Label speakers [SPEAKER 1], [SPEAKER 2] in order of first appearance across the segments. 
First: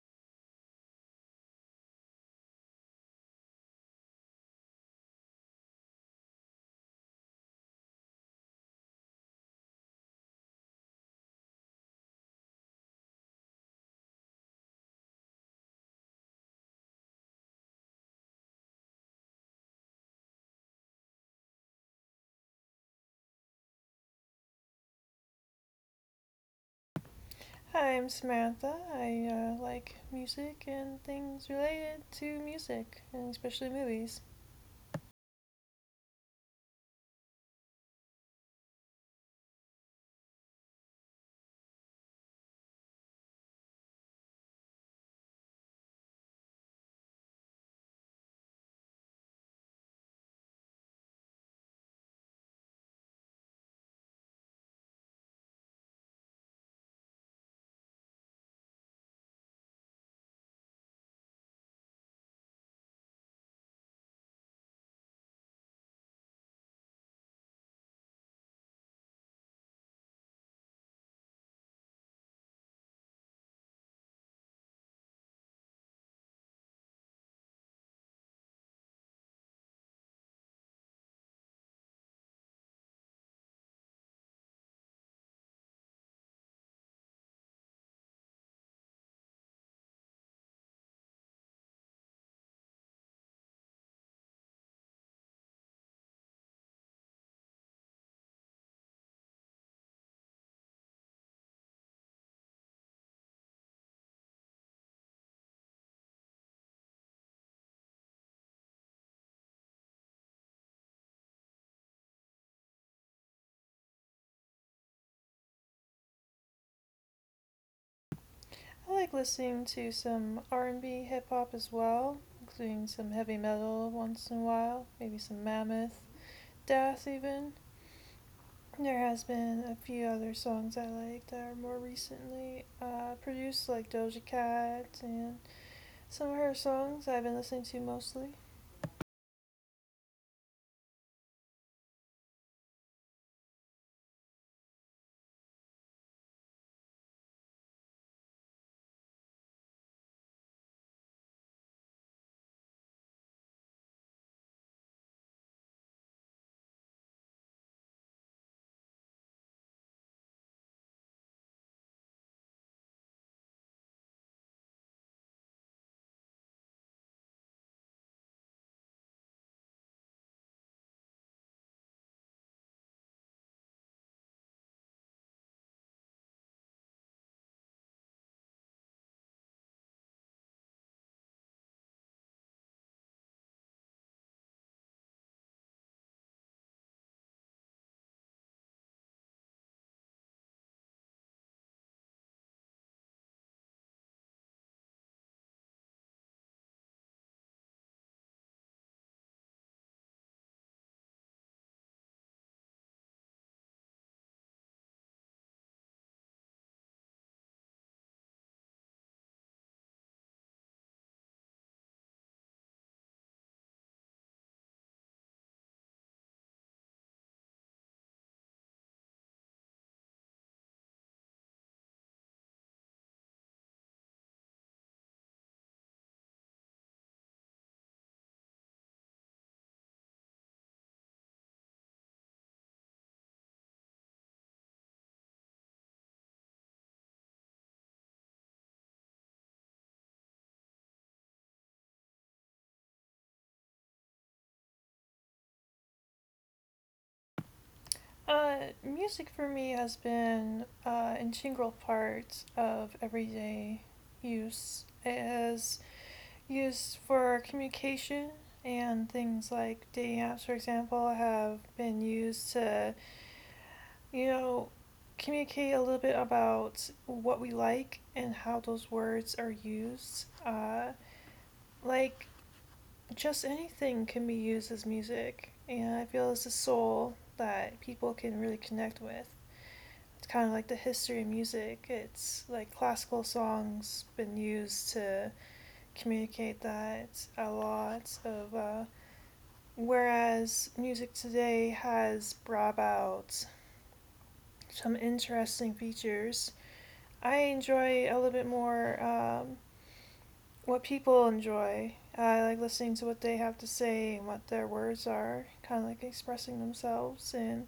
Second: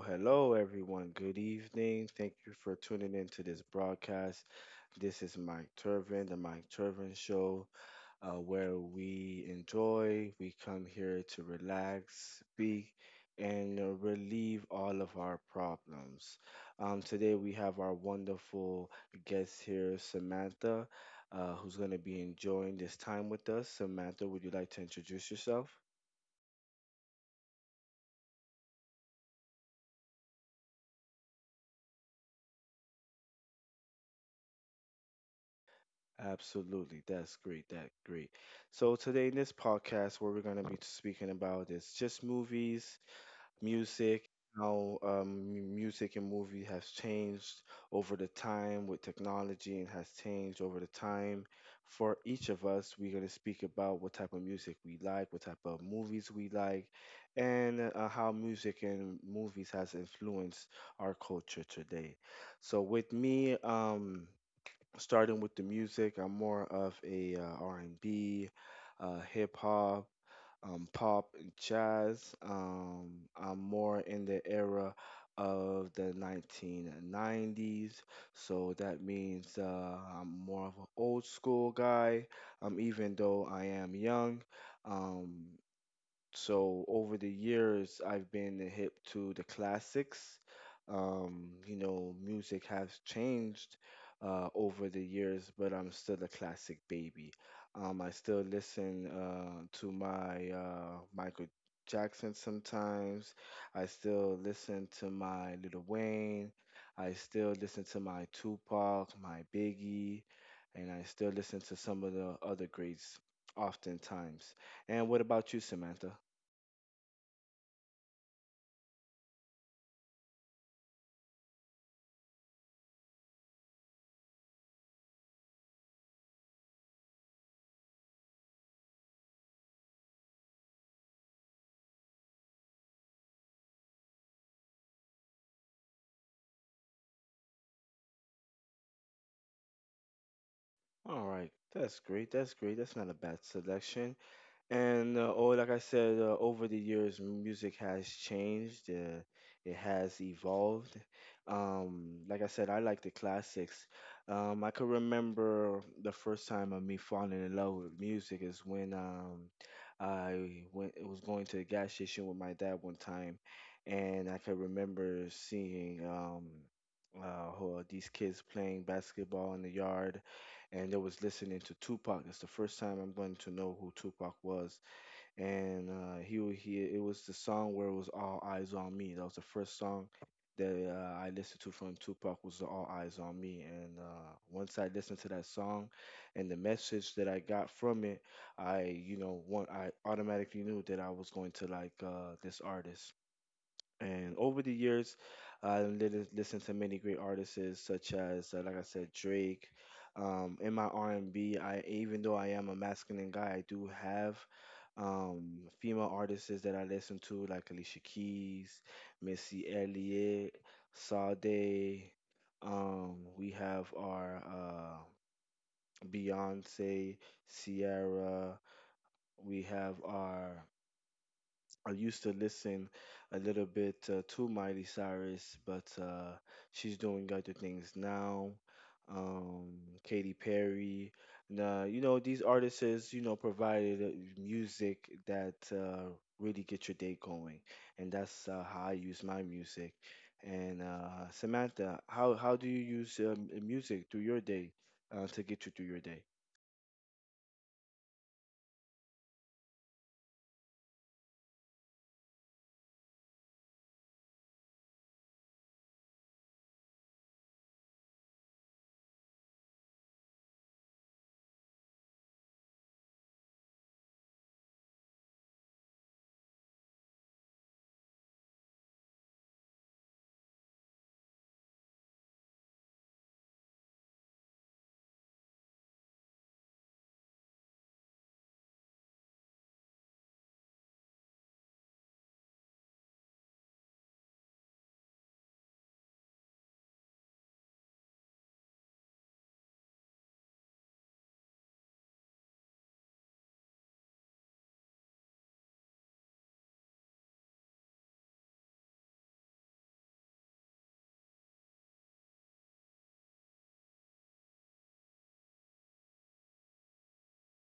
[SPEAKER 1] hello, everyone. Good evening. Thank you for tuning in to this broadcast. This is Mike Turvin, the Mike Turvin Show, where we come here to relax, speak, and relieve all of our problems. Today, we have our wonderful guest here, Samantha, who's going to be enjoying this time with us. Samantha, would you like to introduce yourself?
[SPEAKER 2] Hi, I'm Samantha. I like music and things related to music, and especially movies.
[SPEAKER 1] Absolutely. That's great. That great. So today in this podcast, what we're going to be speaking about is just movies, music, how music and movie has changed over the time with technology and has changed over the time. For each of us, we're going to speak about what type of music we like, what type of movies we like, and how music and movies has influenced our culture today. So with me, starting with the music, I'm more of a R&B, hip hop, pop, and jazz. I'm more in the era of the 1990s, so that means I'm more of an old school guy. Even though I am young, um, so over the years, I've been hip to the classics. You know, music has changed over the years, but I'm still a classic baby. I still listen to my Michael Jackson sometimes. I still listen to my Little Wayne. I still listen to my Tupac, my Biggie, and I still listen to some of the other greats oftentimes. And what about you, Samantha?
[SPEAKER 2] I like listening to some R&B, hip hop as well, including some heavy metal once in a while, maybe some Mammoth, Death even. There has been a few other songs I like that are more recently produced, like Doja Cat and some of her songs I've been listening to mostly.
[SPEAKER 1] All right, that's great. That's great. That's not a bad selection. And oh, like I said, over the years, music has changed. It has evolved. Like I said, I like the classics. I can remember the first time of me falling in love with music is when I went. It was going to the gas station with my dad one time, and I could remember seeing these kids playing basketball in the yard, and I was listening to Tupac. It's the first time I'm going to know who Tupac was, and he wa- he it was the song where it was All Eyes on Me. That was the first song that I listened to from Tupac was All Eyes on Me, and once I listened to that song, and the message that I got from it, I you know want I automatically knew that I was going to like this artist. And over the years, I listened to many great artists, such as, like I said, Drake. In my R&B, I even though I am a masculine guy, I do have female artists that I listen to, like Alicia Keys, Missy Elliott, Sade. We have our Beyonce, Ciara. We have our I used to listen a little bit to Miley Cyrus, but she's doing other things now. Um, Katy Perry. Now, these artists, is, provided music that really get your day going. And that's how I use my music. And Samantha, how do you use music through your day to get you through your day?
[SPEAKER 2] Music for me has been an integral part of everyday use. It is used for communication, and things like dating apps, for example, have been used to, you know, communicate a little bit about what we like and how those words are used. Like, just anything can be used as music, and I feel it's a soul that people can really connect with. It's kind of like the history of music. It's like classical songs been used to communicate that a lot of. Whereas music today has brought out some interesting features. I enjoy a little bit more what people enjoy. I like listening to what they have to say and what their words are, kind of like expressing themselves. And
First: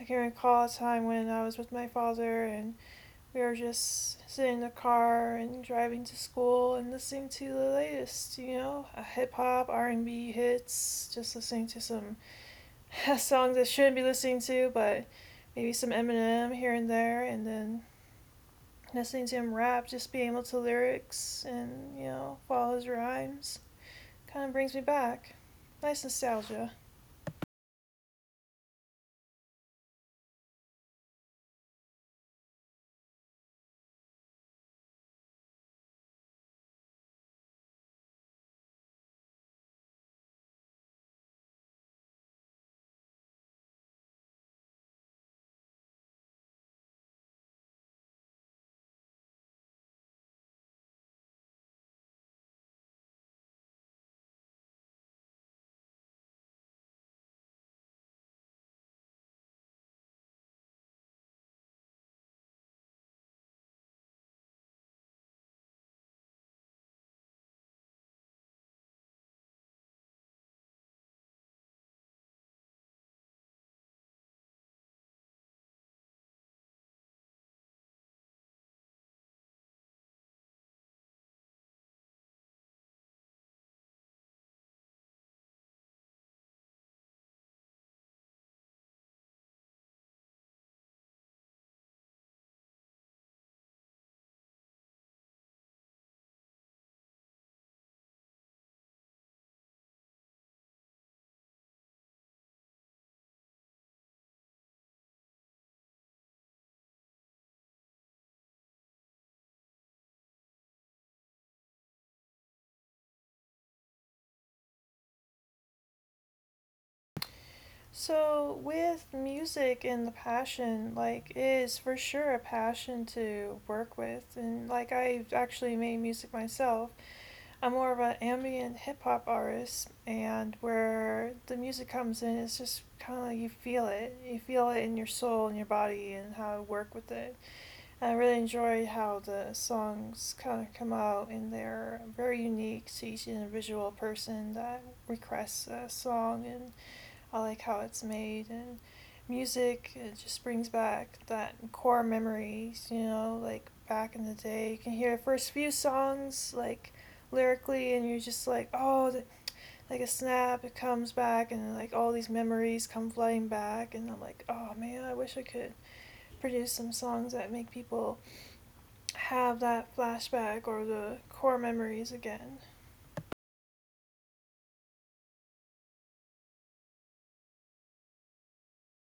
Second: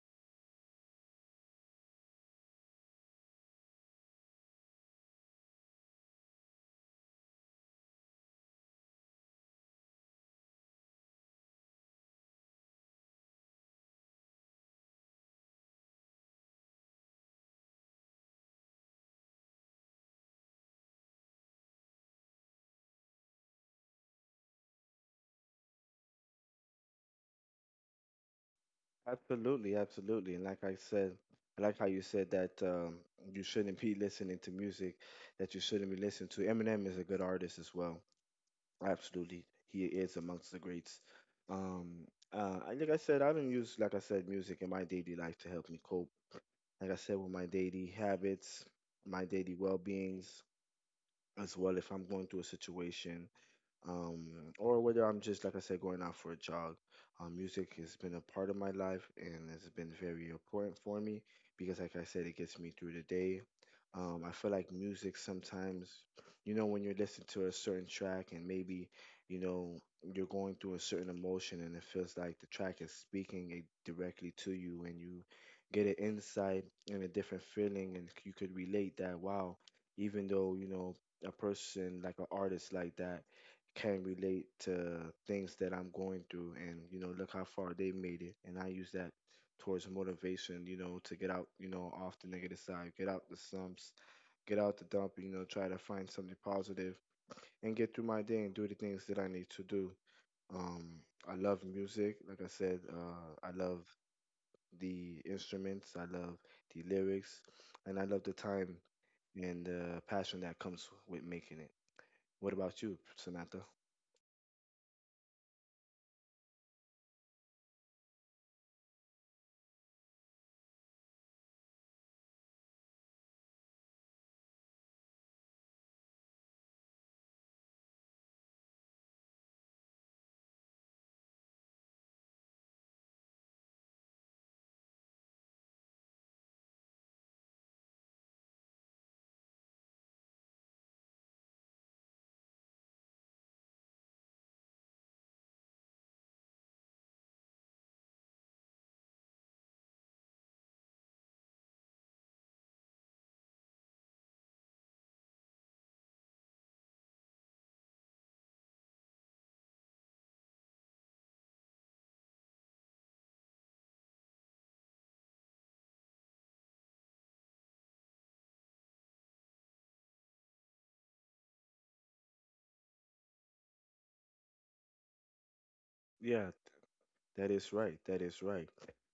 [SPEAKER 2] I can recall a time when I was with my father and we were just sitting in the car and driving to school and listening to the latest, you know, hip hop, R and B hits, just listening to some songs I shouldn't be listening to, but maybe some Eminem here and there, and then listening to him rap, just being able to lyrics and you know follow his rhymes, kind of brings me back. Nice nostalgia.
[SPEAKER 1] Absolutely, absolutely. And like I said, I like how you said that you shouldn't be listening to music that you shouldn't be listening to. Eminem is a good artist as well. Absolutely. He is amongst the greats. Um, and like I said, I don't use, like I said, music in my daily life to help me cope. Like I said, with my daily habits, my daily well beings, as well, if I'm going through a situation um, or whether I'm just, like I said, going out for a jog. Music has been a part of my life, and it's been very important for me because, like I said, it gets me through the day. I feel like music sometimes, when you're listening to a certain track and maybe, you know, you're going through a certain emotion, and it feels like the track is speaking it directly to you, and you get an insight and a different feeling, and you could relate that, wow, even though, a person like an artist like that can relate to things that I'm going through, and look how far they made it, and I use that towards motivation, to get out, off the negative side, get out the slumps, get out the dump, try to find something positive, and get through my day, and do the things that I need to do. um I love music, like I said. I love the instruments, I love the lyrics, and I love the time and the passion that comes with making it. What about you, Samantha?
[SPEAKER 2] So, with music and the passion, like, it is for sure a passion to work with. And, like, I've actually made music myself. I'm more of an ambient hip hop artist, and where the music comes in, it's just kind of like you feel it. You feel it in your soul and your body and how to work with it. And I really enjoy how the songs kind of come out, and they're very unique to each individual person that requests a song. And I like how it's made, and music, it just brings back that core memories, you know, like back in the day. You can hear the first few songs like lyrically and you're just like, "Oh, like a snap, it comes back and like all these memories come flying back." And I'm like, "Oh, man, I wish I could produce some songs that make people have that flashback or the core memories again."
[SPEAKER 1] Yeah, that is right. That is right.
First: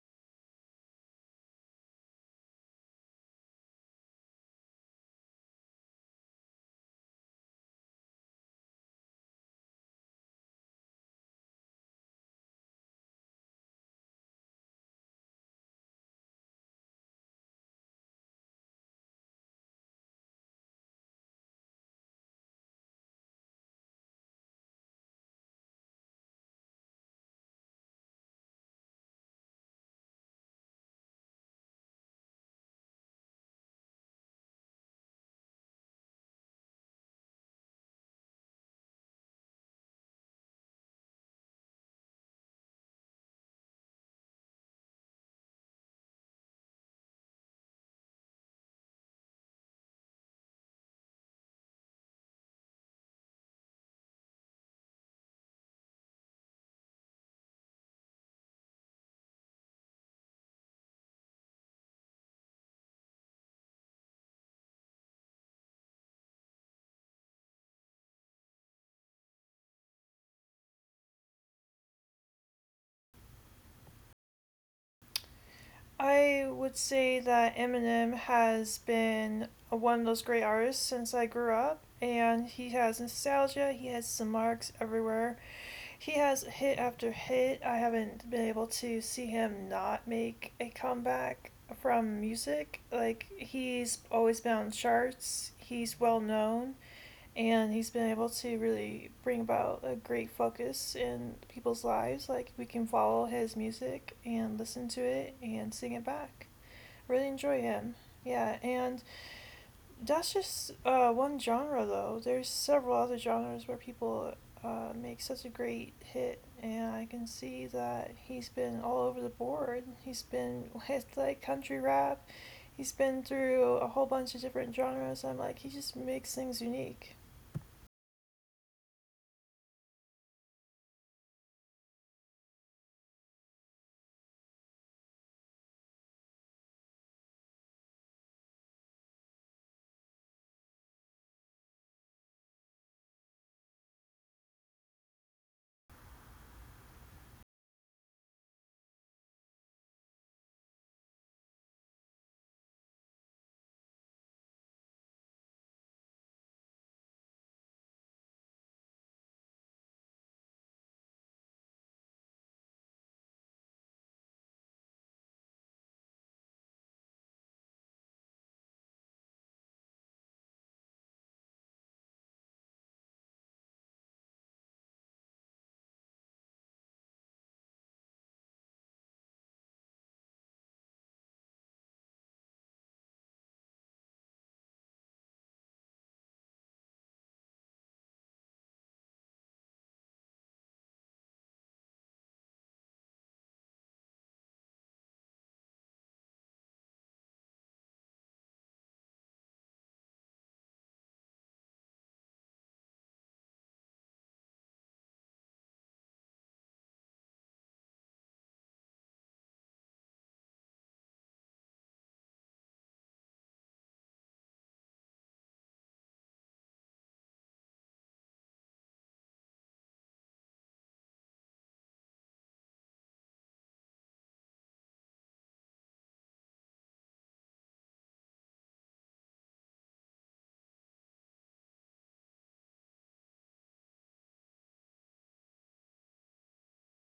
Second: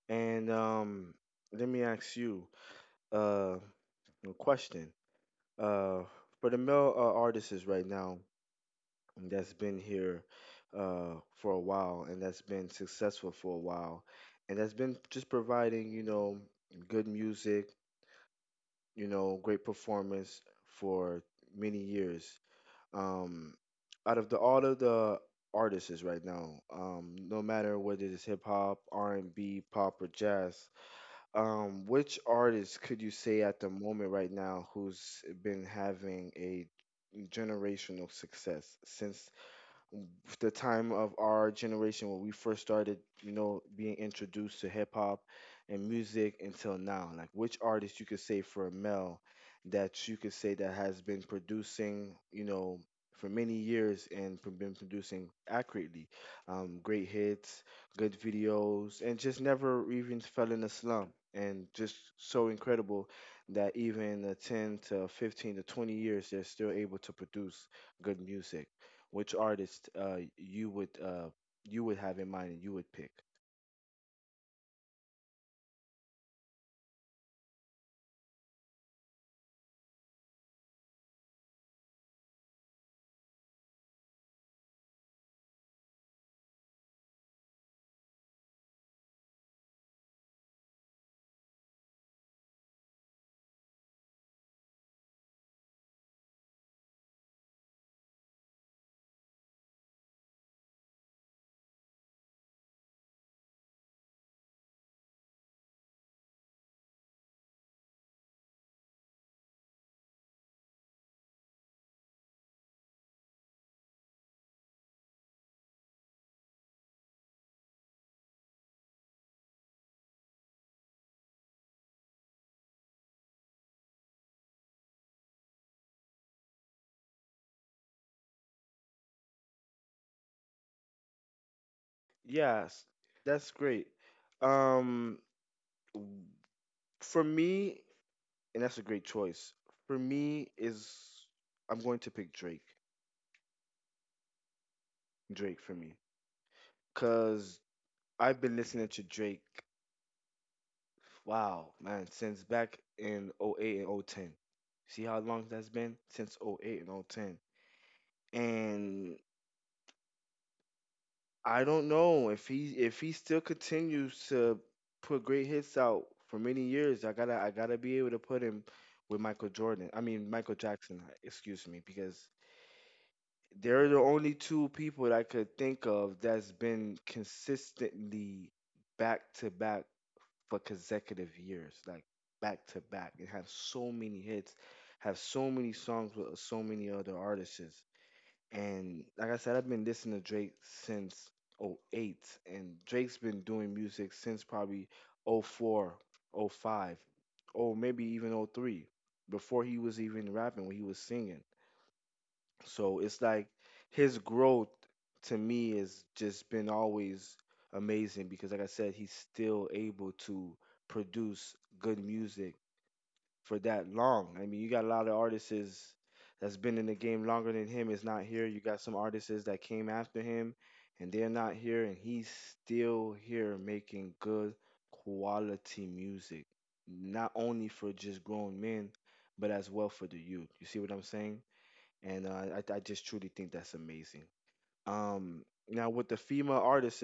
[SPEAKER 1] And let me ask you uh, a question. Uh, for the male artists right now that's been here for a while, and that's been successful for a while, and that's been just providing, good music, great performance for many years. Um, Out of the all of the artists right now, no matter whether it's hip hop, R and B, pop, or jazz, which artist could you say at the moment right now who's been having a generational success since the time of our generation when we first started, being introduced to hip hop and music until now. Like, which artist you could say for a male that you could say that has been producing, for many years, and been producing accurately, great hits, good videos, and just never even fell in a slump. And just so incredible that even the 10 to 15 to 20 years, they're still able to produce good music. Which artist you would have in mind and you would pick?
[SPEAKER 2] I would say that Eminem has been one of those great artists since I grew up, and he has nostalgia, he has some marks everywhere. He has hit after hit. I haven't been able to see him not make a comeback from music. Like, he's always been on charts, he's well known, and he's been able to really bring about a great focus in people's lives. Like, we can follow his music and listen to it and sing it back. Really enjoy him. Yeah, and that's just one genre though. There's several other genres where people make such a great hit, and I can see that he's been all over the board. He's been with like country rap. He's been through a whole bunch of different genres. I'm like, he just makes things unique.
[SPEAKER 1] Yes, that's great. Um, w- for me, and that's a great choice. For me is I'm going to pick Drake. Drake for me, cause I've been listening to Drake. Wow, man, since back in '08 and '10. See how long that's been since '08 and o ten. And I don't know if he still continues to put great hits out for many years. I gotta be able to put him with Michael Jordan. I mean Michael Jackson. Excuse me, because they're the only two people that I could think of that's been consistently back to back for consecutive years, like back to back, and have so many hits, have so many songs with so many other artists. And like I said, I've been listening to Drake since '08, and Drake's been doing music since probably oh 04, oh 05, or maybe even '03, before he was even rapping, when he was singing. So it's like his growth to me has just been always amazing because, like I said, he's still able to produce good music for that long. I mean, you got a lot of artists that's been in the game longer than him is not here. You got some artists is that came after him and they're not here, and he's still here making good quality music. Not only for just grown men, but as well for the youth. You see what I'm saying? And I just truly think that's amazing. Now with the female artists,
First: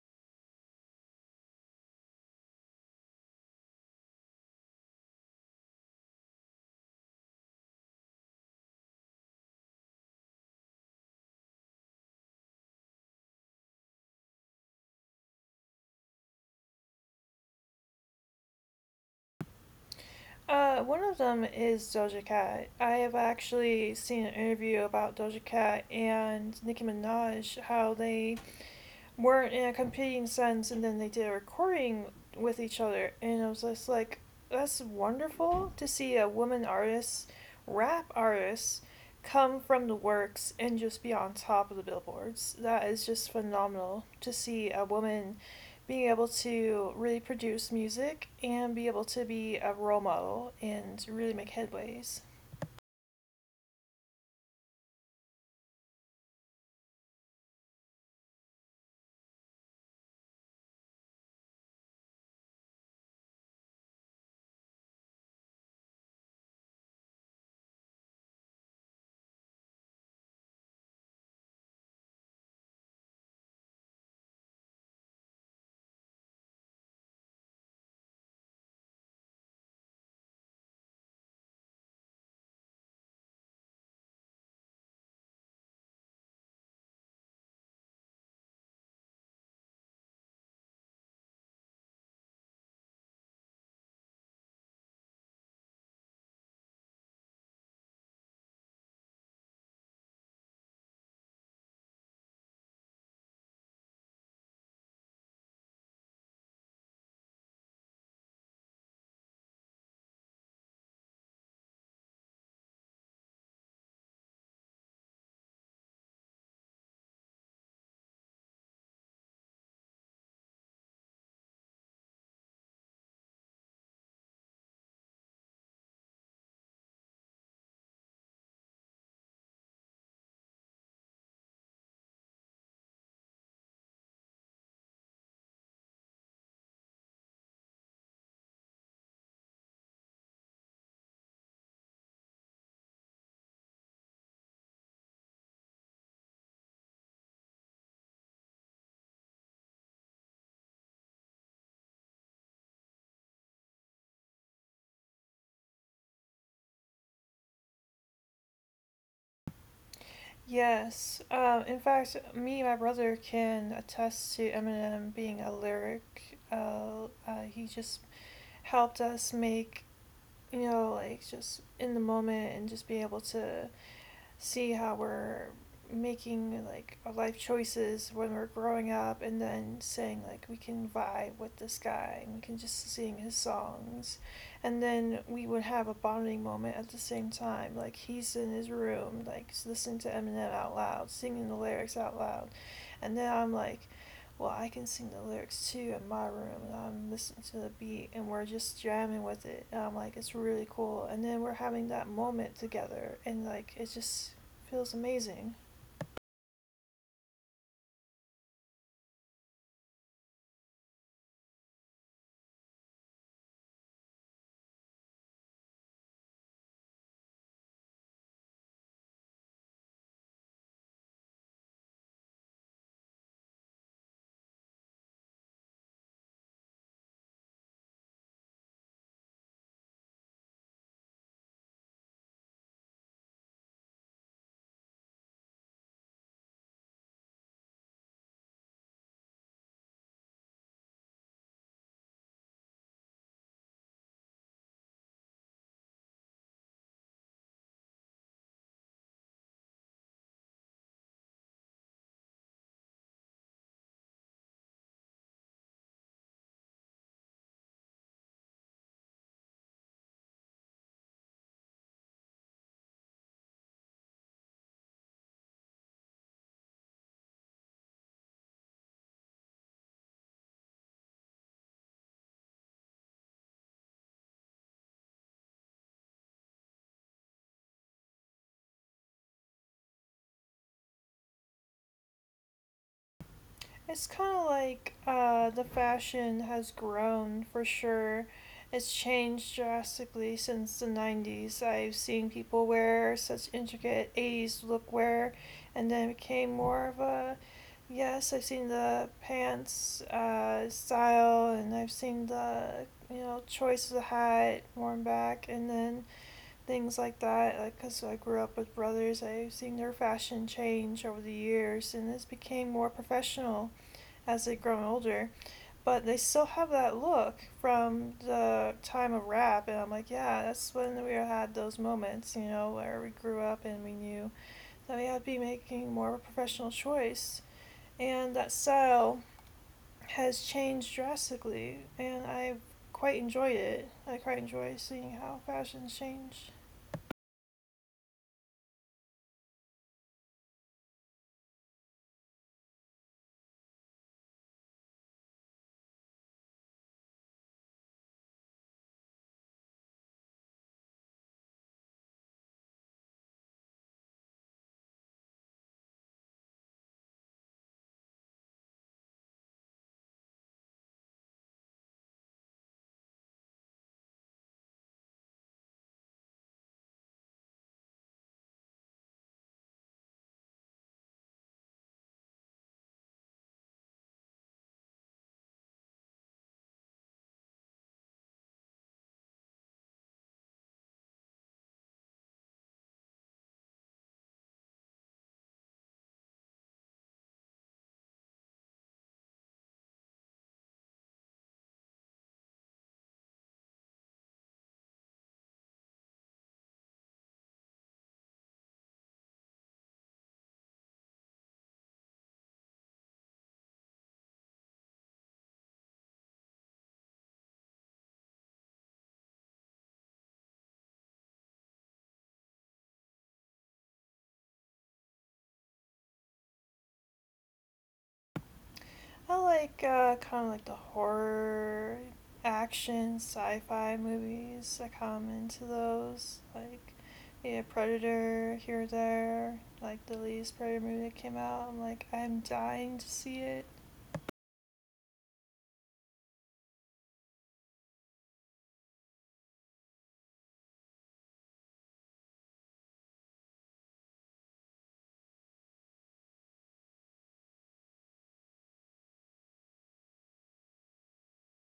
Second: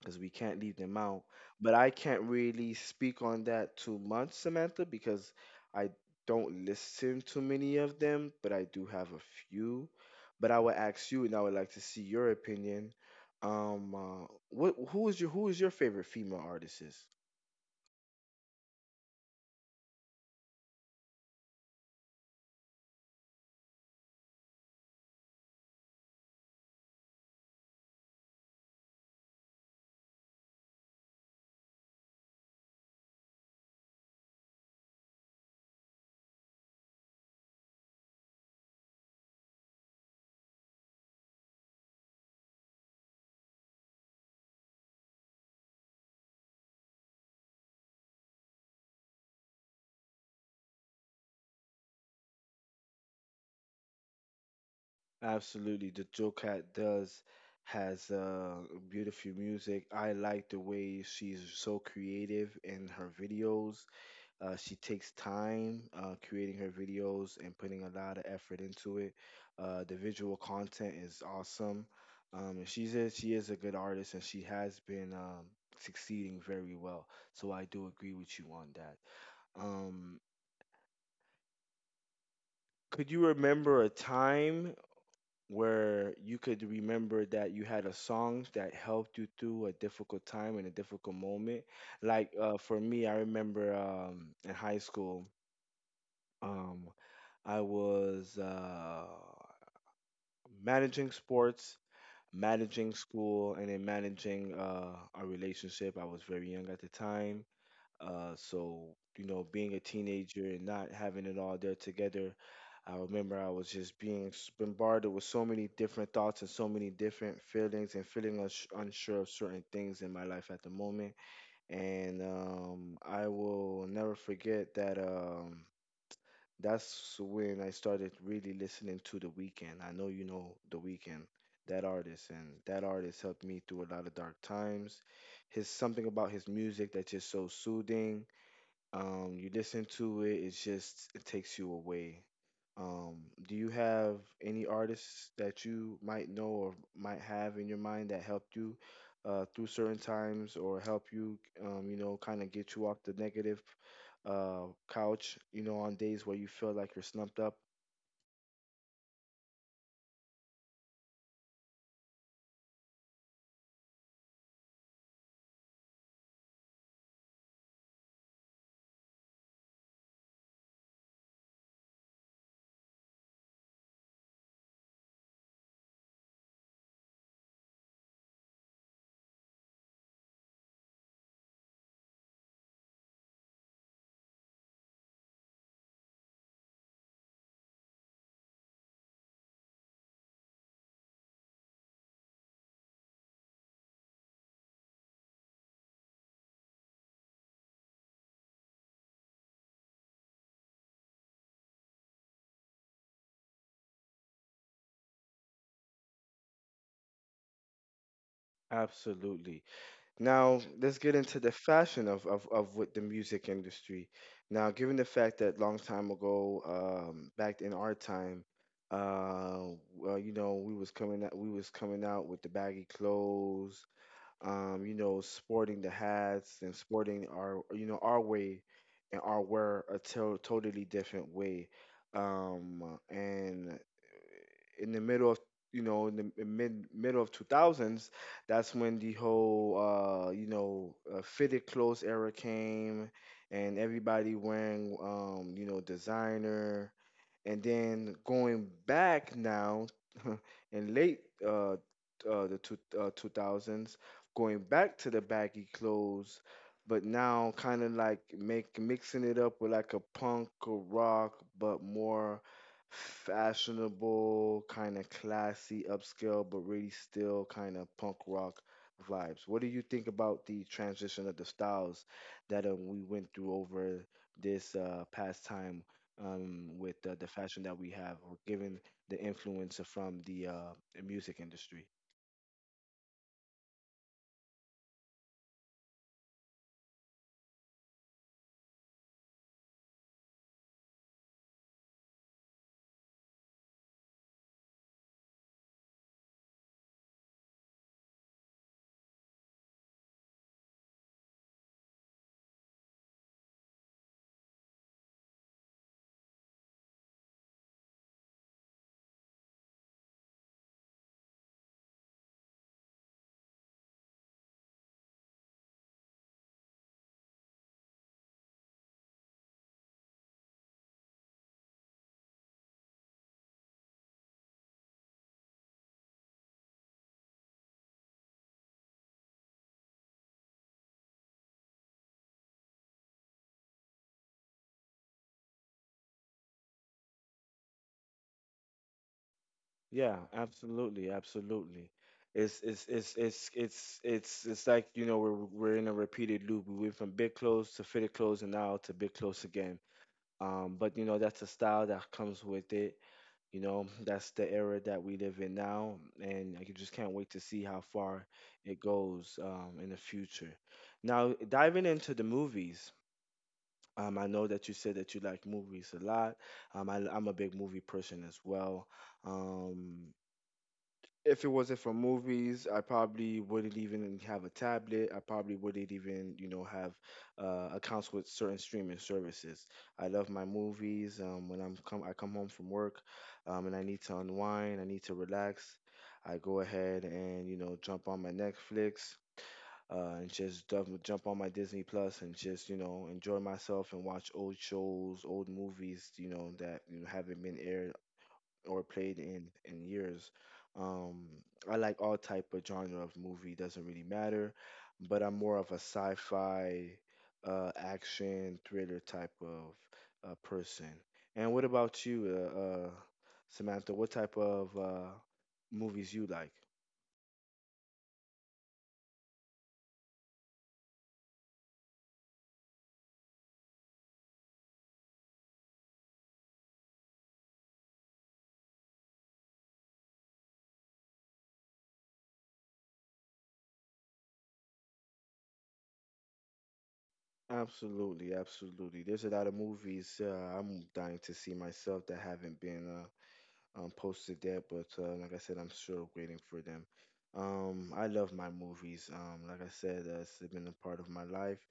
[SPEAKER 1] because we can't leave them out. But I can't really speak on that too much, Samantha, because I don't listen to many of them, but I do have a few. But I would ask you, and I would like to see your opinion. What Who is your favorite female artist? Is?
[SPEAKER 2] One of them is Doja Cat. I have actually seen an interview about Doja Cat and Nicki Minaj, how they weren't in a competing sense, and then they did a recording with each other, and I was just like, that's wonderful to see a woman artist, rap artist, come from the works and just be on top of the billboards. That is just phenomenal to see a woman being able to really produce music and be able to be a role model and really make headways.
[SPEAKER 1] Absolutely, the Joe Cat does has beautiful music. I like the way she's so creative in her videos. She takes time creating her videos and putting a lot of effort into it. The visual content is awesome. And she is a good artist, and she has been succeeding very well. So I do agree with you on that. Um, could you remember a time where you could remember that you had a song that helped you through a difficult time and a difficult moment? Like for me, I remember in high school. Um, I was managing sports, managing school, and then managing a relationship. I was very young at the time. So, being a teenager and not having it all there together, I remember I was just being bombarded with so many different thoughts and so many different feelings and feeling unsure of certain things in my life at the moment. And I will never forget that. That's when I started really listening to The Weeknd. I know you know The Weeknd, that artist, and that artist helped me through a lot of dark times. His something about his music that's just so soothing. You listen to it, it takes you away. Um, do you have any artists that you might know or might have in your mind that helped you through certain times or help you, kind of get you off the negative couch, you know, on days where you feel like you're slumped up?
[SPEAKER 2] Yes. In fact, me and my brother can attest to Eminem being a lyric. He just helped us make, you know, like just in the moment and just be able to see how we're making like our life choices when we're growing up and then saying like we can vibe with this guy and we can just sing his songs, and then we would have a bonding moment at the same time, like he's in his room like listening to Eminem out loud singing the lyrics out loud. And then I'm like, well, I can sing the lyrics too in my room, and I'm listening to the beat, and we're just jamming with it. And I'm like, it's really cool. And then we're having that moment together, and like, it just feels amazing.
[SPEAKER 1] Absolutely. Now, let's get into the fashion of with the music industry. Now, given the fact that long time ago, back in our time, uh, you know, we was coming out with the baggy clothes, you know, sporting the hats and sporting our, you know, our way and our wear a totally different way. And in the middle of, you know, in the middle of 2000s, that's when the whole fitted clothes era came, and everybody wearing, you know, designer, and then going back now in late the 2000s, going back to the baggy clothes, but now kind of like make mixing it up with like a punk or rock, but more fashionable, kind of classy, upscale, but really still kind of punk rock vibes. What do you think about the transition of the styles that we went through over this past time, with the fashion that we have or given the influence from the music industry?
[SPEAKER 2] It's kind of like the fashion has grown for sure. It's changed drastically since the 90s. I've seen people wear such intricate 80s lookwear, and then it became more of a yes, I've seen the pants style, and I've seen the you know choice of the hat worn back, and then things like that. Like, cause I grew up with brothers, I've seen their fashion change over the years, and this became more professional as they've grown older, but they still have that look from the time of rap. And I'm like, yeah, that's when we had those moments, you know, where we grew up and we knew that we had to be making more of a professional choice. And that style has changed drastically, and I quite enjoyed it. I quite enjoy seeing how fashions change.
[SPEAKER 1] Yeah, absolutely, absolutely. It's like, you know, we're in a repeated loop. We went from big clothes to fitted clothes and now to big clothes again. But you know that's a style that comes with it. You know that's the era that we live in now, and I just can't wait to see how far it goes in the future. Now, diving into the movies, I know that you said that you like movies a lot. I'm a big movie person as well. Um, if it wasn't for movies, I probably wouldn't even have a tablet. I probably wouldn't even, you know, have accounts with certain streaming services. I love my movies. When I come home from work, and I need to unwind. I need to relax. I go ahead and, you know, jump on my Netflix and just jump on my Disney Plus and just, you know, enjoy myself and watch old shows, old movies, you know, that, you know, haven't been aired or played in years. Um, I like all type of genre of movie, doesn't really matter, but I'm more of a sci-fi, action thriller type of person. And what about you, uh, uh, Samantha? What type of movies you like?
[SPEAKER 2] I like kind of like the horror, action, sci-fi movies. I come into those like yeah, Predator here or there. Like the latest Predator movie that came out, I'm like I'm dying to see it.
[SPEAKER 1] Absolutely, absolutely. There's a lot of movies I'm dying to see myself that haven't been posted yet, but like I said, I'm still waiting for them. I love my movies. Like I said, it's been a part of my life.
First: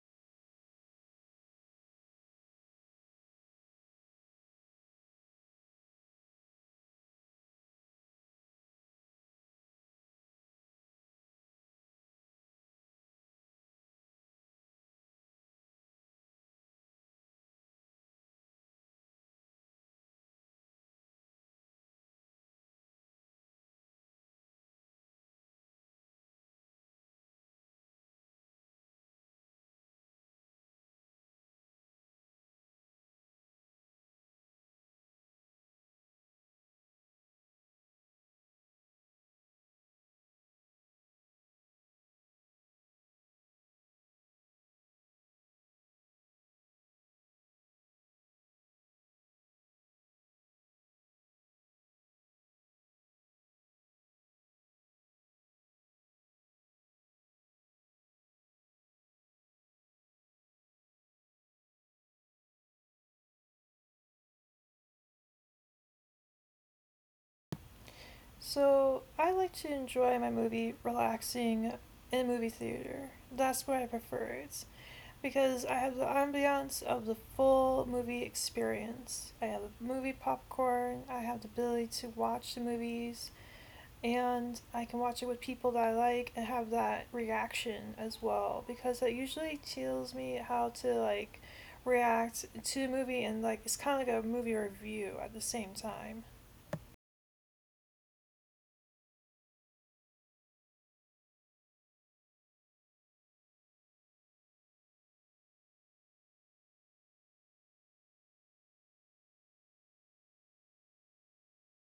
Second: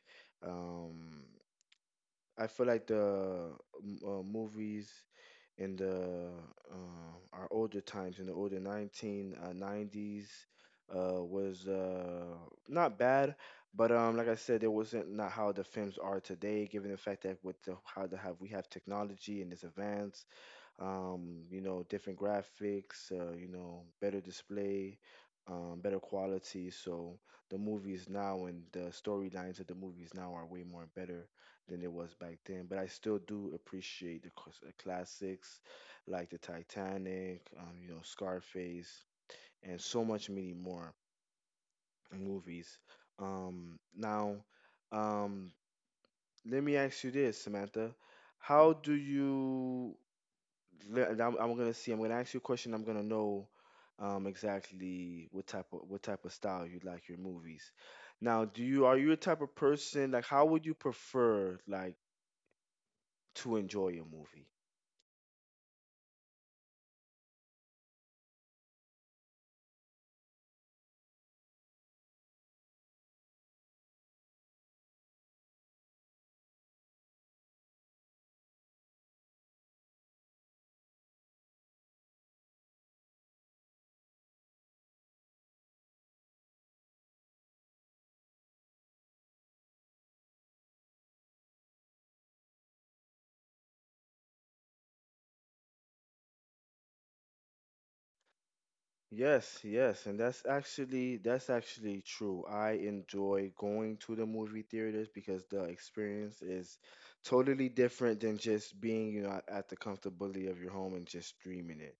[SPEAKER 1] Um, I feel like the movies in the uh, our older times in the older 1990s was not bad, but like I said, it wasn't not how the films are today, given the fact that how the have we have technology and this advance, you know, different graphics, you know, better display, better quality. So the movies now and the storylines of the movies now are way more better than it was back then. But I still do appreciate the classics like the Titanic, you know, Scarface, and so much many more movies. Um, now, um, Let me ask you this, Samantha. How do you I'm gonna see. I'm gonna ask you a question. I'm gonna know exactly what type of style you like your movies. Now, do you are you a type of person, like how would you prefer like to enjoy a movie?
[SPEAKER 2] So I like to enjoy my movie relaxing in a movie theater. That's what I prefer it because I have the ambiance of the full movie experience. I have the movie popcorn. I have the ability to watch the movies, and I can watch it with people that I like and have that reaction as well, because that usually tells me how to like react to a movie, and like it's kind of like a movie review at the same time.
[SPEAKER 1] Yes, yes, and that's actually true. I enjoy going to the movie theaters because the experience is totally different than just being, you know, at the comfortability of your home and just streaming it.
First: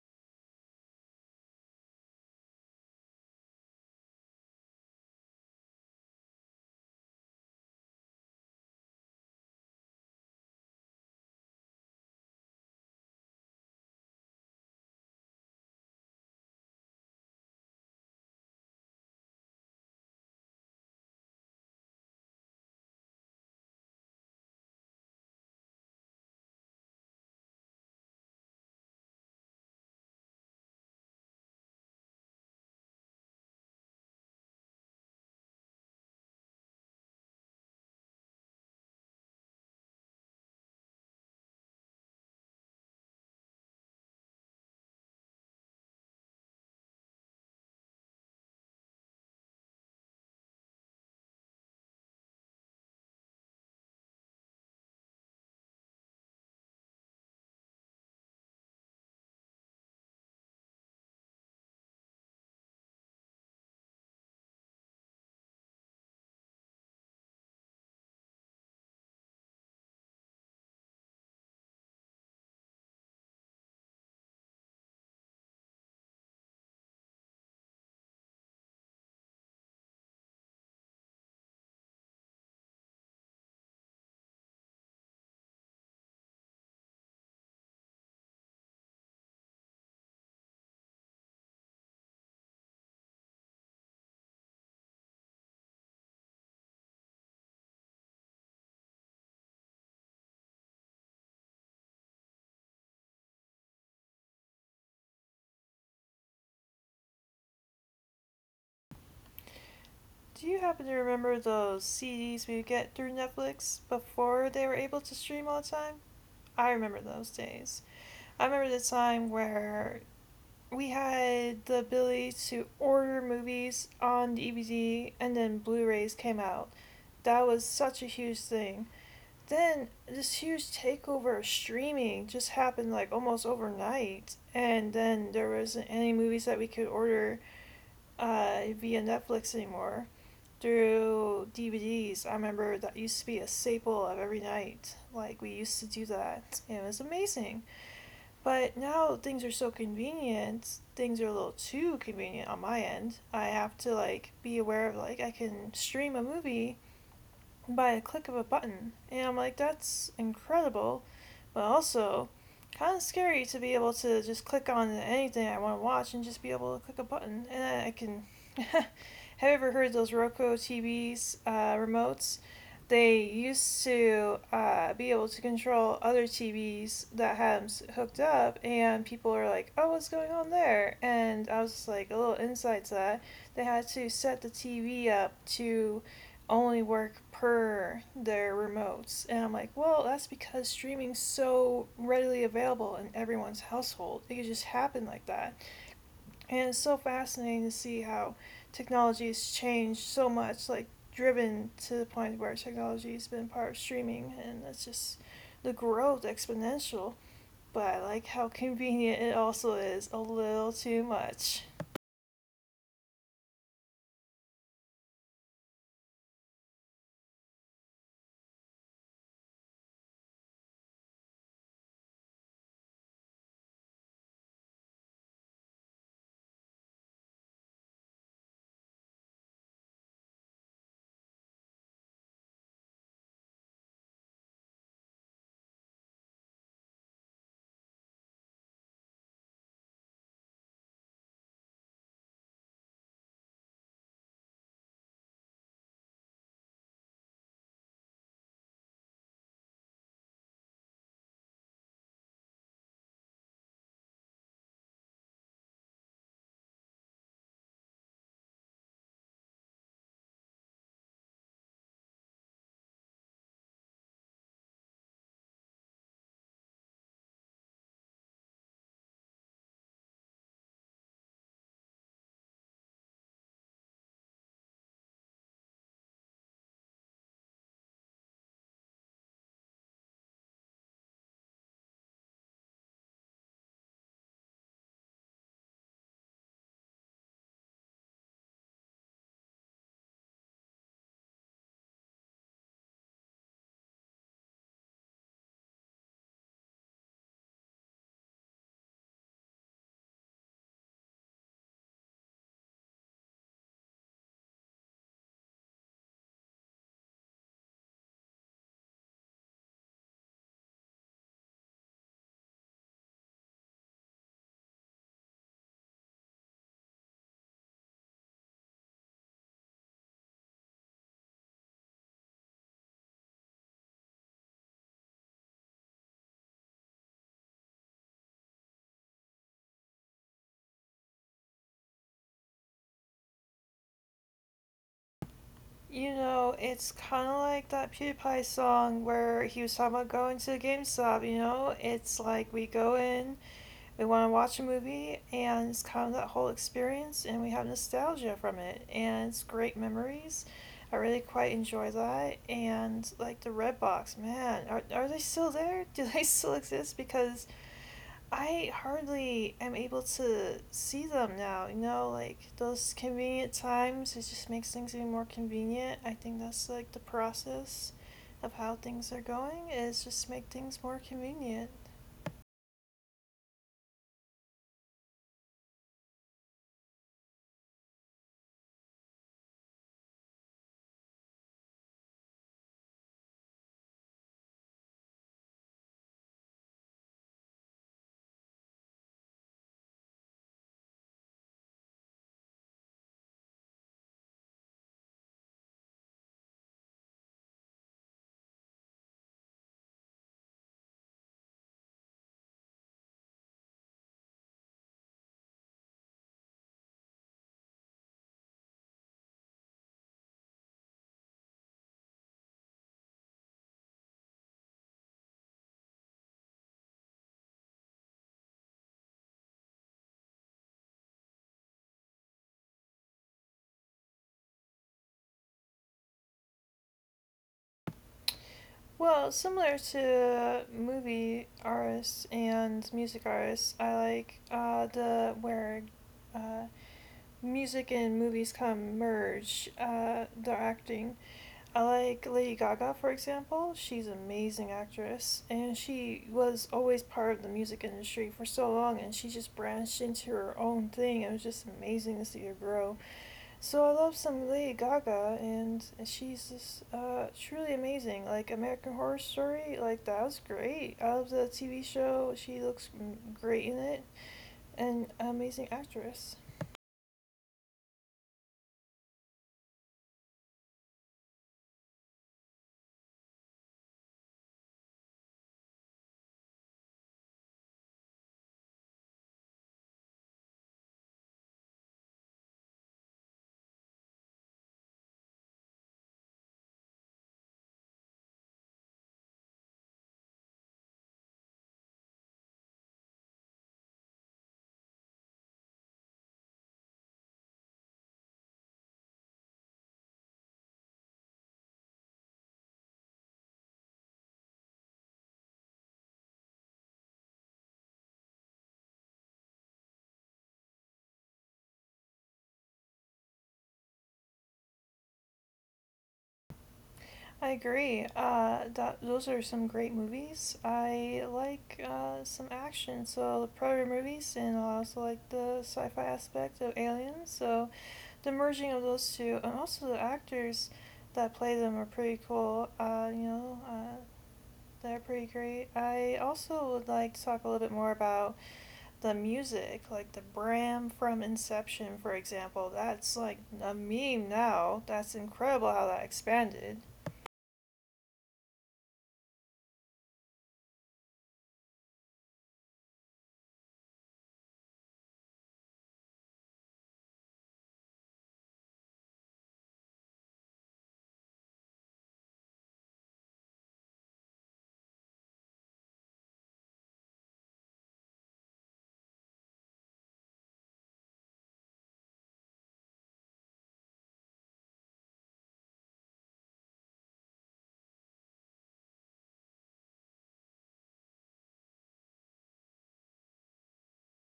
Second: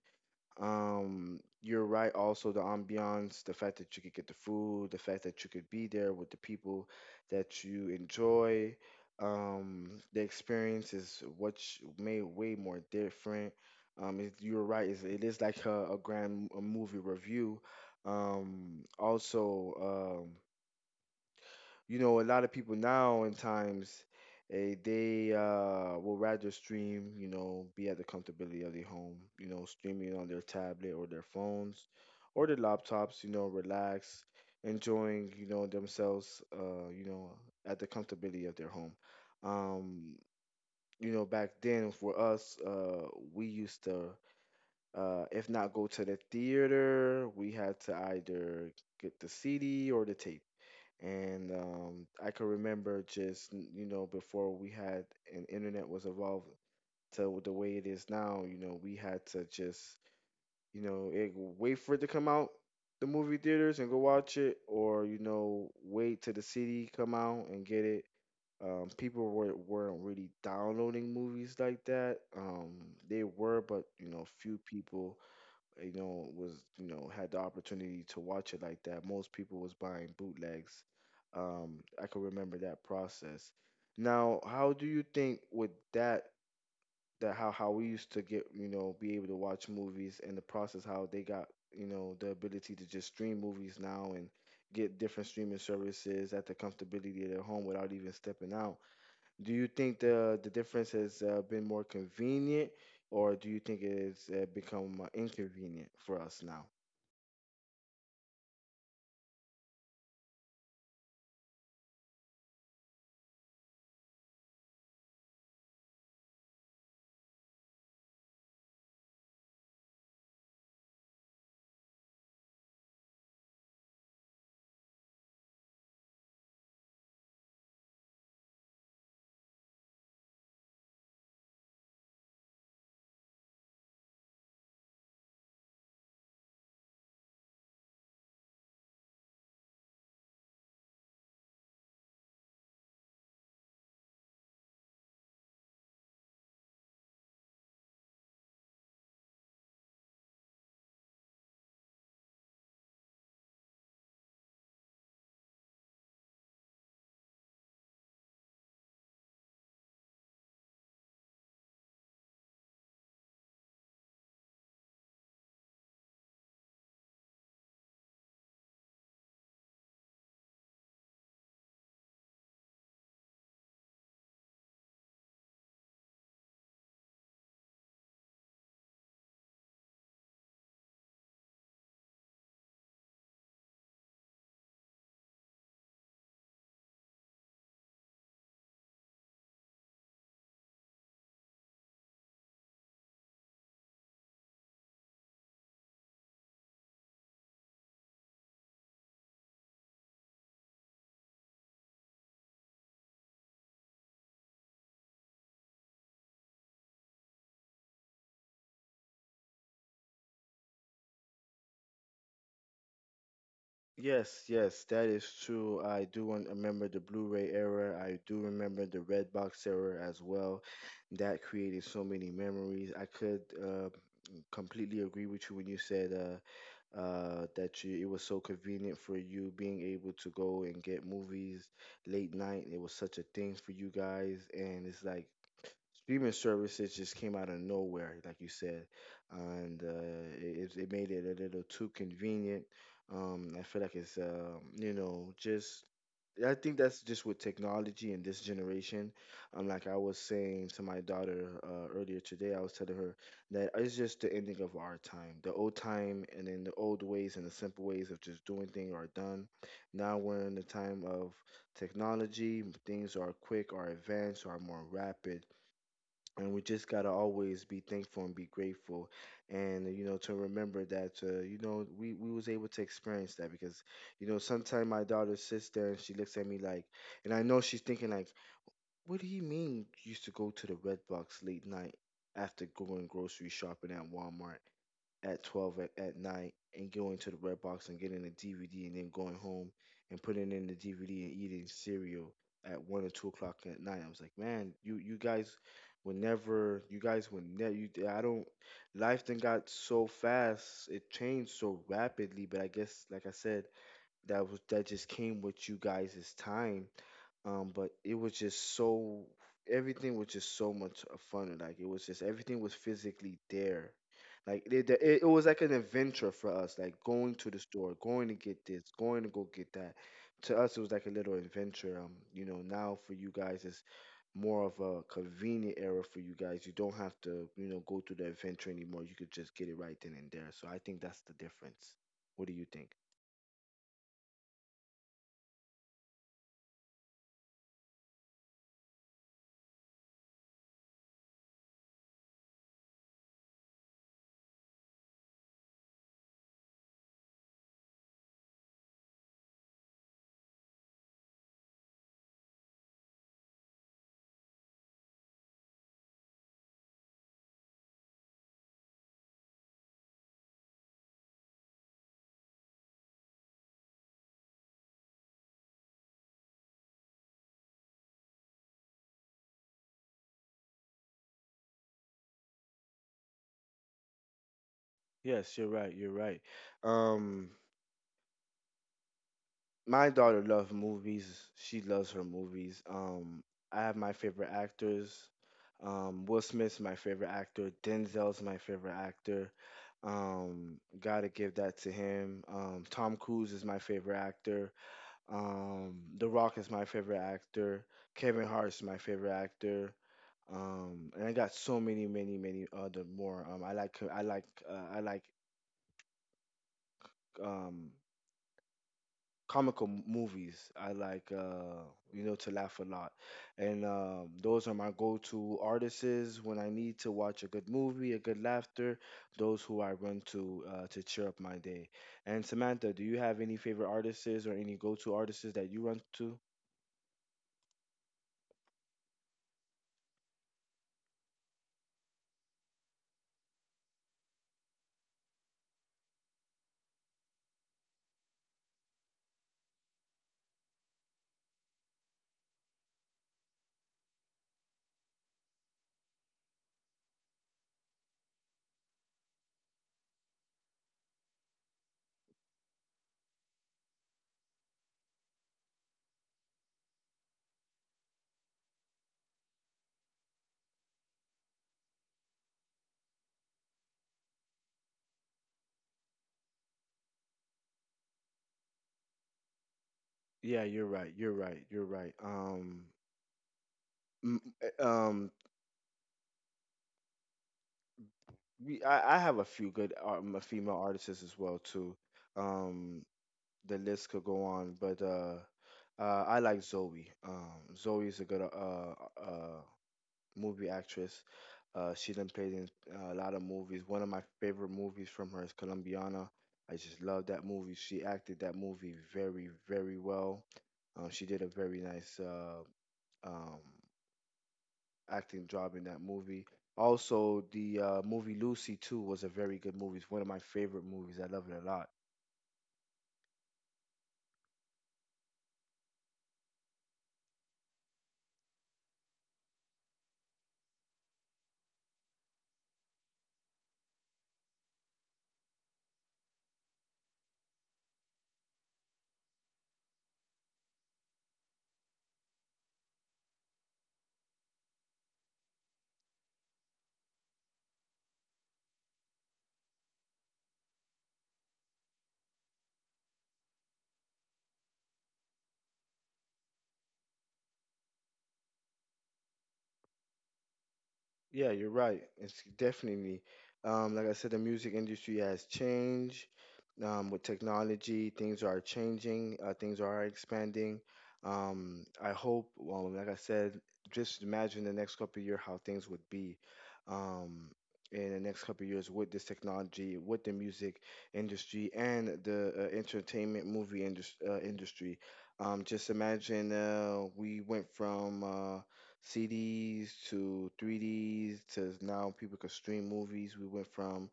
[SPEAKER 1] You're right. Also, the ambiance, the fact that you could get the food, the fact that you could be there with the people that you enjoy. The experience is what made way more different. You're right. It is like a grand a movie review. Um, also, um, you know, a lot of people now in times, they will rather stream, you know, be at the comfortability of their home, you know, streaming on their tablet or their phones or their laptops, you know, relax, enjoying, you know, themselves, you know, at the comfortability of their home. Um, you know, back then for us, we used to, if not go to the theater, we had to either get the CD or the tape, and I can remember just you know, before we had an internet was evolved to the way it is now. You know, we had to just, wait for it to come out the movie theaters and go watch it, or you know, wait till the CD come out and get it. People weren't really downloading movies like that. They were, but you know, few people, you know, was you know, had the opportunity to watch it like that. Most people was buying bootlegs. I can remember that process. Now, how do you think with that, how we used to get, you know, be able to watch movies, and the process how they got, you know, the ability to just stream movies now and get different streaming services at the comfortability of their home without even stepping out, do you think the difference has been more convenient, or do you think it has become inconvenient for us now?
[SPEAKER 2] Do you happen to remember those CDs we would get through Netflix before they were able to stream all the time? I remember those days. I remember the time where we had the ability to order movies on DVD, and then Blu rays came out. That was such a huge thing. Then this huge takeover of streaming just happened like almost overnight, and then there wasn't any movies that we could order via Netflix anymore through DVDs. I remember that used to be a staple of every night. Like, we used to do that, and it was amazing. But now things are so convenient, things are a little too convenient on my end. I have to like be aware of like I can stream a movie by a click of a button, and I'm like, that's incredible. But also kind of scary to be able to just click on anything I want to watch and just be able to click a button, and I can. Have you ever heard those Roku TVs remotes? They used to be able to control other TVs that had s hooked up, and people are like, "Oh, what's going on there?" And I was just like, a little insight to that. They had to set the TV up to only work per their remotes. And I'm like, well, that's because streaming's so readily available in everyone's household. It could just happen like that. And it's so fascinating to see how technology has changed so much, like driven to the point where technology has been part of streaming. And that's just the growth exponential. But I like how convenient it also is a little too much.
[SPEAKER 1] Yes, yes, that is true. I do remember the Blu-ray era. I do remember the Redbox era as well. That created so many memories. I could completely agree with you when you said that it was so convenient for you being able to go and get movies late night. It was such a thing for you guys, and it's like streaming services just came out of nowhere, like you said, and it made it a little too convenient. I feel like it's you know, just I think that's just with technology in this generation. Like I was saying to my daughter earlier today, I was telling her that it's just the ending of our time. The old time and then the old ways and the simple ways of just doing things are done. Now we're in the time of technology. Things are quick, are advanced, are more rapid, and we just gotta always be thankful and be grateful, and you know, to remember that, you know, we was able to experience that, because you know, sometimes my daughter sits there and she looks at me like, and I know she's thinking like, what do you mean you used to go to the Red Box late night after going grocery shopping at Walmart at 12 at night, and going to the Red Box and getting a DVD, and then going home and putting in the DVD and eating cereal at 1 or 2 o'clock at night. I was like, man, you guys were never, you guys were never, I don't, life then got so fast, it changed so rapidly, but I guess, like I said, that was that just came with you guys' time. But it was just so, everything was just so much of fun. Like it was just everything was physically there. It was like an adventure for us. Like going to the store, going to get this, going to go get that. To us, it was like a little adventure. You know, now for you guys, it's more of a convenient era for you guys. You don't have to, you know, go through the adventure anymore. You could just get it right then and there. So I think that's the difference. What do you think?
[SPEAKER 2] You know, it's kind of like that PewDiePie song where he was talking about going to GameStop, you know? It's like we go in, we want to watch a movie, and it's kind of that whole experience, and we have nostalgia from it, and it's great memories. I really quite enjoy that. And like the Redbox, man, are they still there? Do they still exist? Because I hardly am able to see them now. You know, like those convenient times, it just makes things even more convenient. I think that's like the process of how things are going is just make things more convenient.
[SPEAKER 1] Yes, you're right. You're right. Um, my daughter loves movies. She loves her movies. I have my favorite actors. Will Smith's my favorite actor. Denzel's my favorite actor. Gotta give that to him. Tom Cruise is my favorite actor. The Rock is my favorite actor. Kevin Hart's my favorite actor. And I got so many, many, many other more. I like, um, comical movies. I like you know, to laugh a lot, and those are my go-to artists when I need to watch a good movie, a good laughter. Those who I run to cheer up my day. And Samantha, do you have any favorite artists or any go-to artists that you run to?
[SPEAKER 2] Well, similar to movie artists and music artists, I like the where uh, music and movies come merge the acting. I like Lady Gaga, for example. She's an amazing actress, and she was always part of the music industry for so long, and she just branched into her own thing. It was just amazing to see her grow. So I love some Lady Gaga, and she's just truly amazing. Like American Horror Story, like that was great. I love the TV show. She looks great in it, and an amazing actress.
[SPEAKER 1] Yeah, you're right. You're right. You're right. M- uh, um, I have a few good female artists as well too. Um, the list could go on, but I like Zoe. Zoe's a good uh, movie actress. She done played in a lot of movies. One of my favorite movies from her is Colombiana. I just love that movie. She acted that movie very, very well. She did a very nice um, acting job in that movie. Also, the movie Lucy too was a very good movie. It's one of my favorite movies. I love it a lot.
[SPEAKER 2] I agree. Those are some great movies. I like some action, so the Predator movies, and I also like the sci-fi aspect of Aliens. So, the merging of those two, and also the actors that play them are pretty cool. They're pretty great. I also would like to talk a little bit more about the music, like the Bram from Inception, for example. That's like a meme now. That's incredible how that expanded.
[SPEAKER 1] Yeah, you're right. It's definitely, like I said, the music industry has changed. With technology, things are changing. Things are expanding. I hope, well, like I said, just imagine the next couple of years how things would be, um, in the next couple of years with this technology, with the music industry and the entertainment movie industry. Just imagine, we went from CDs to 3Ds to now people can stream movies. We went from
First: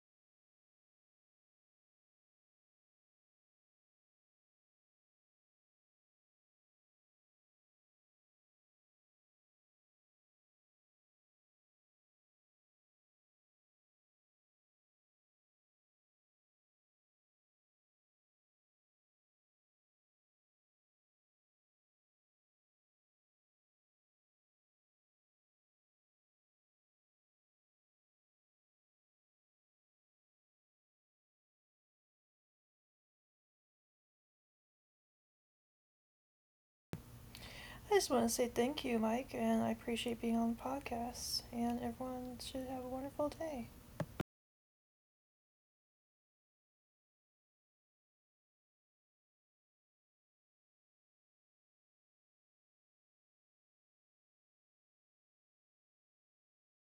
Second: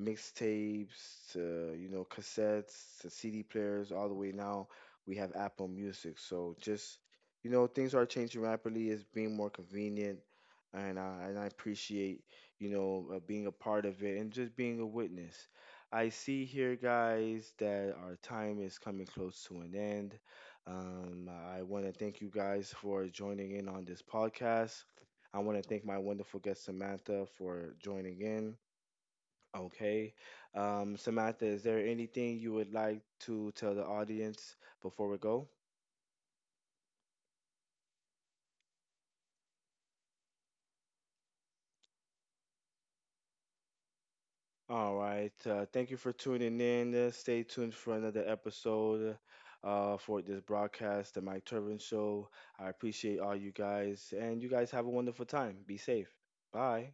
[SPEAKER 1] mixtapes to, you know, cassettes to CD players all the way, now we have Apple Music. So just, you know, things are changing rapidly. It's being more convenient, and I appreciate, you know, being a part of it and just being a witness. I see here, guys, that our time is coming close to an end. I want to thank you guys for joining in on this podcast. I want to thank my wonderful guest Samantha for joining in. Okay, Samantha, is there anything you would like to tell the audience before we go?
[SPEAKER 2] I just want to say thank you, Mike, and I appreciate being on the podcast. And everyone should have a wonderful day.
[SPEAKER 1] All right. Thank you for tuning in. Stay tuned for another episode for this broadcast, The Mike Turbin Show. I appreciate all you guys, and you guys have a wonderful time. Be safe. Bye.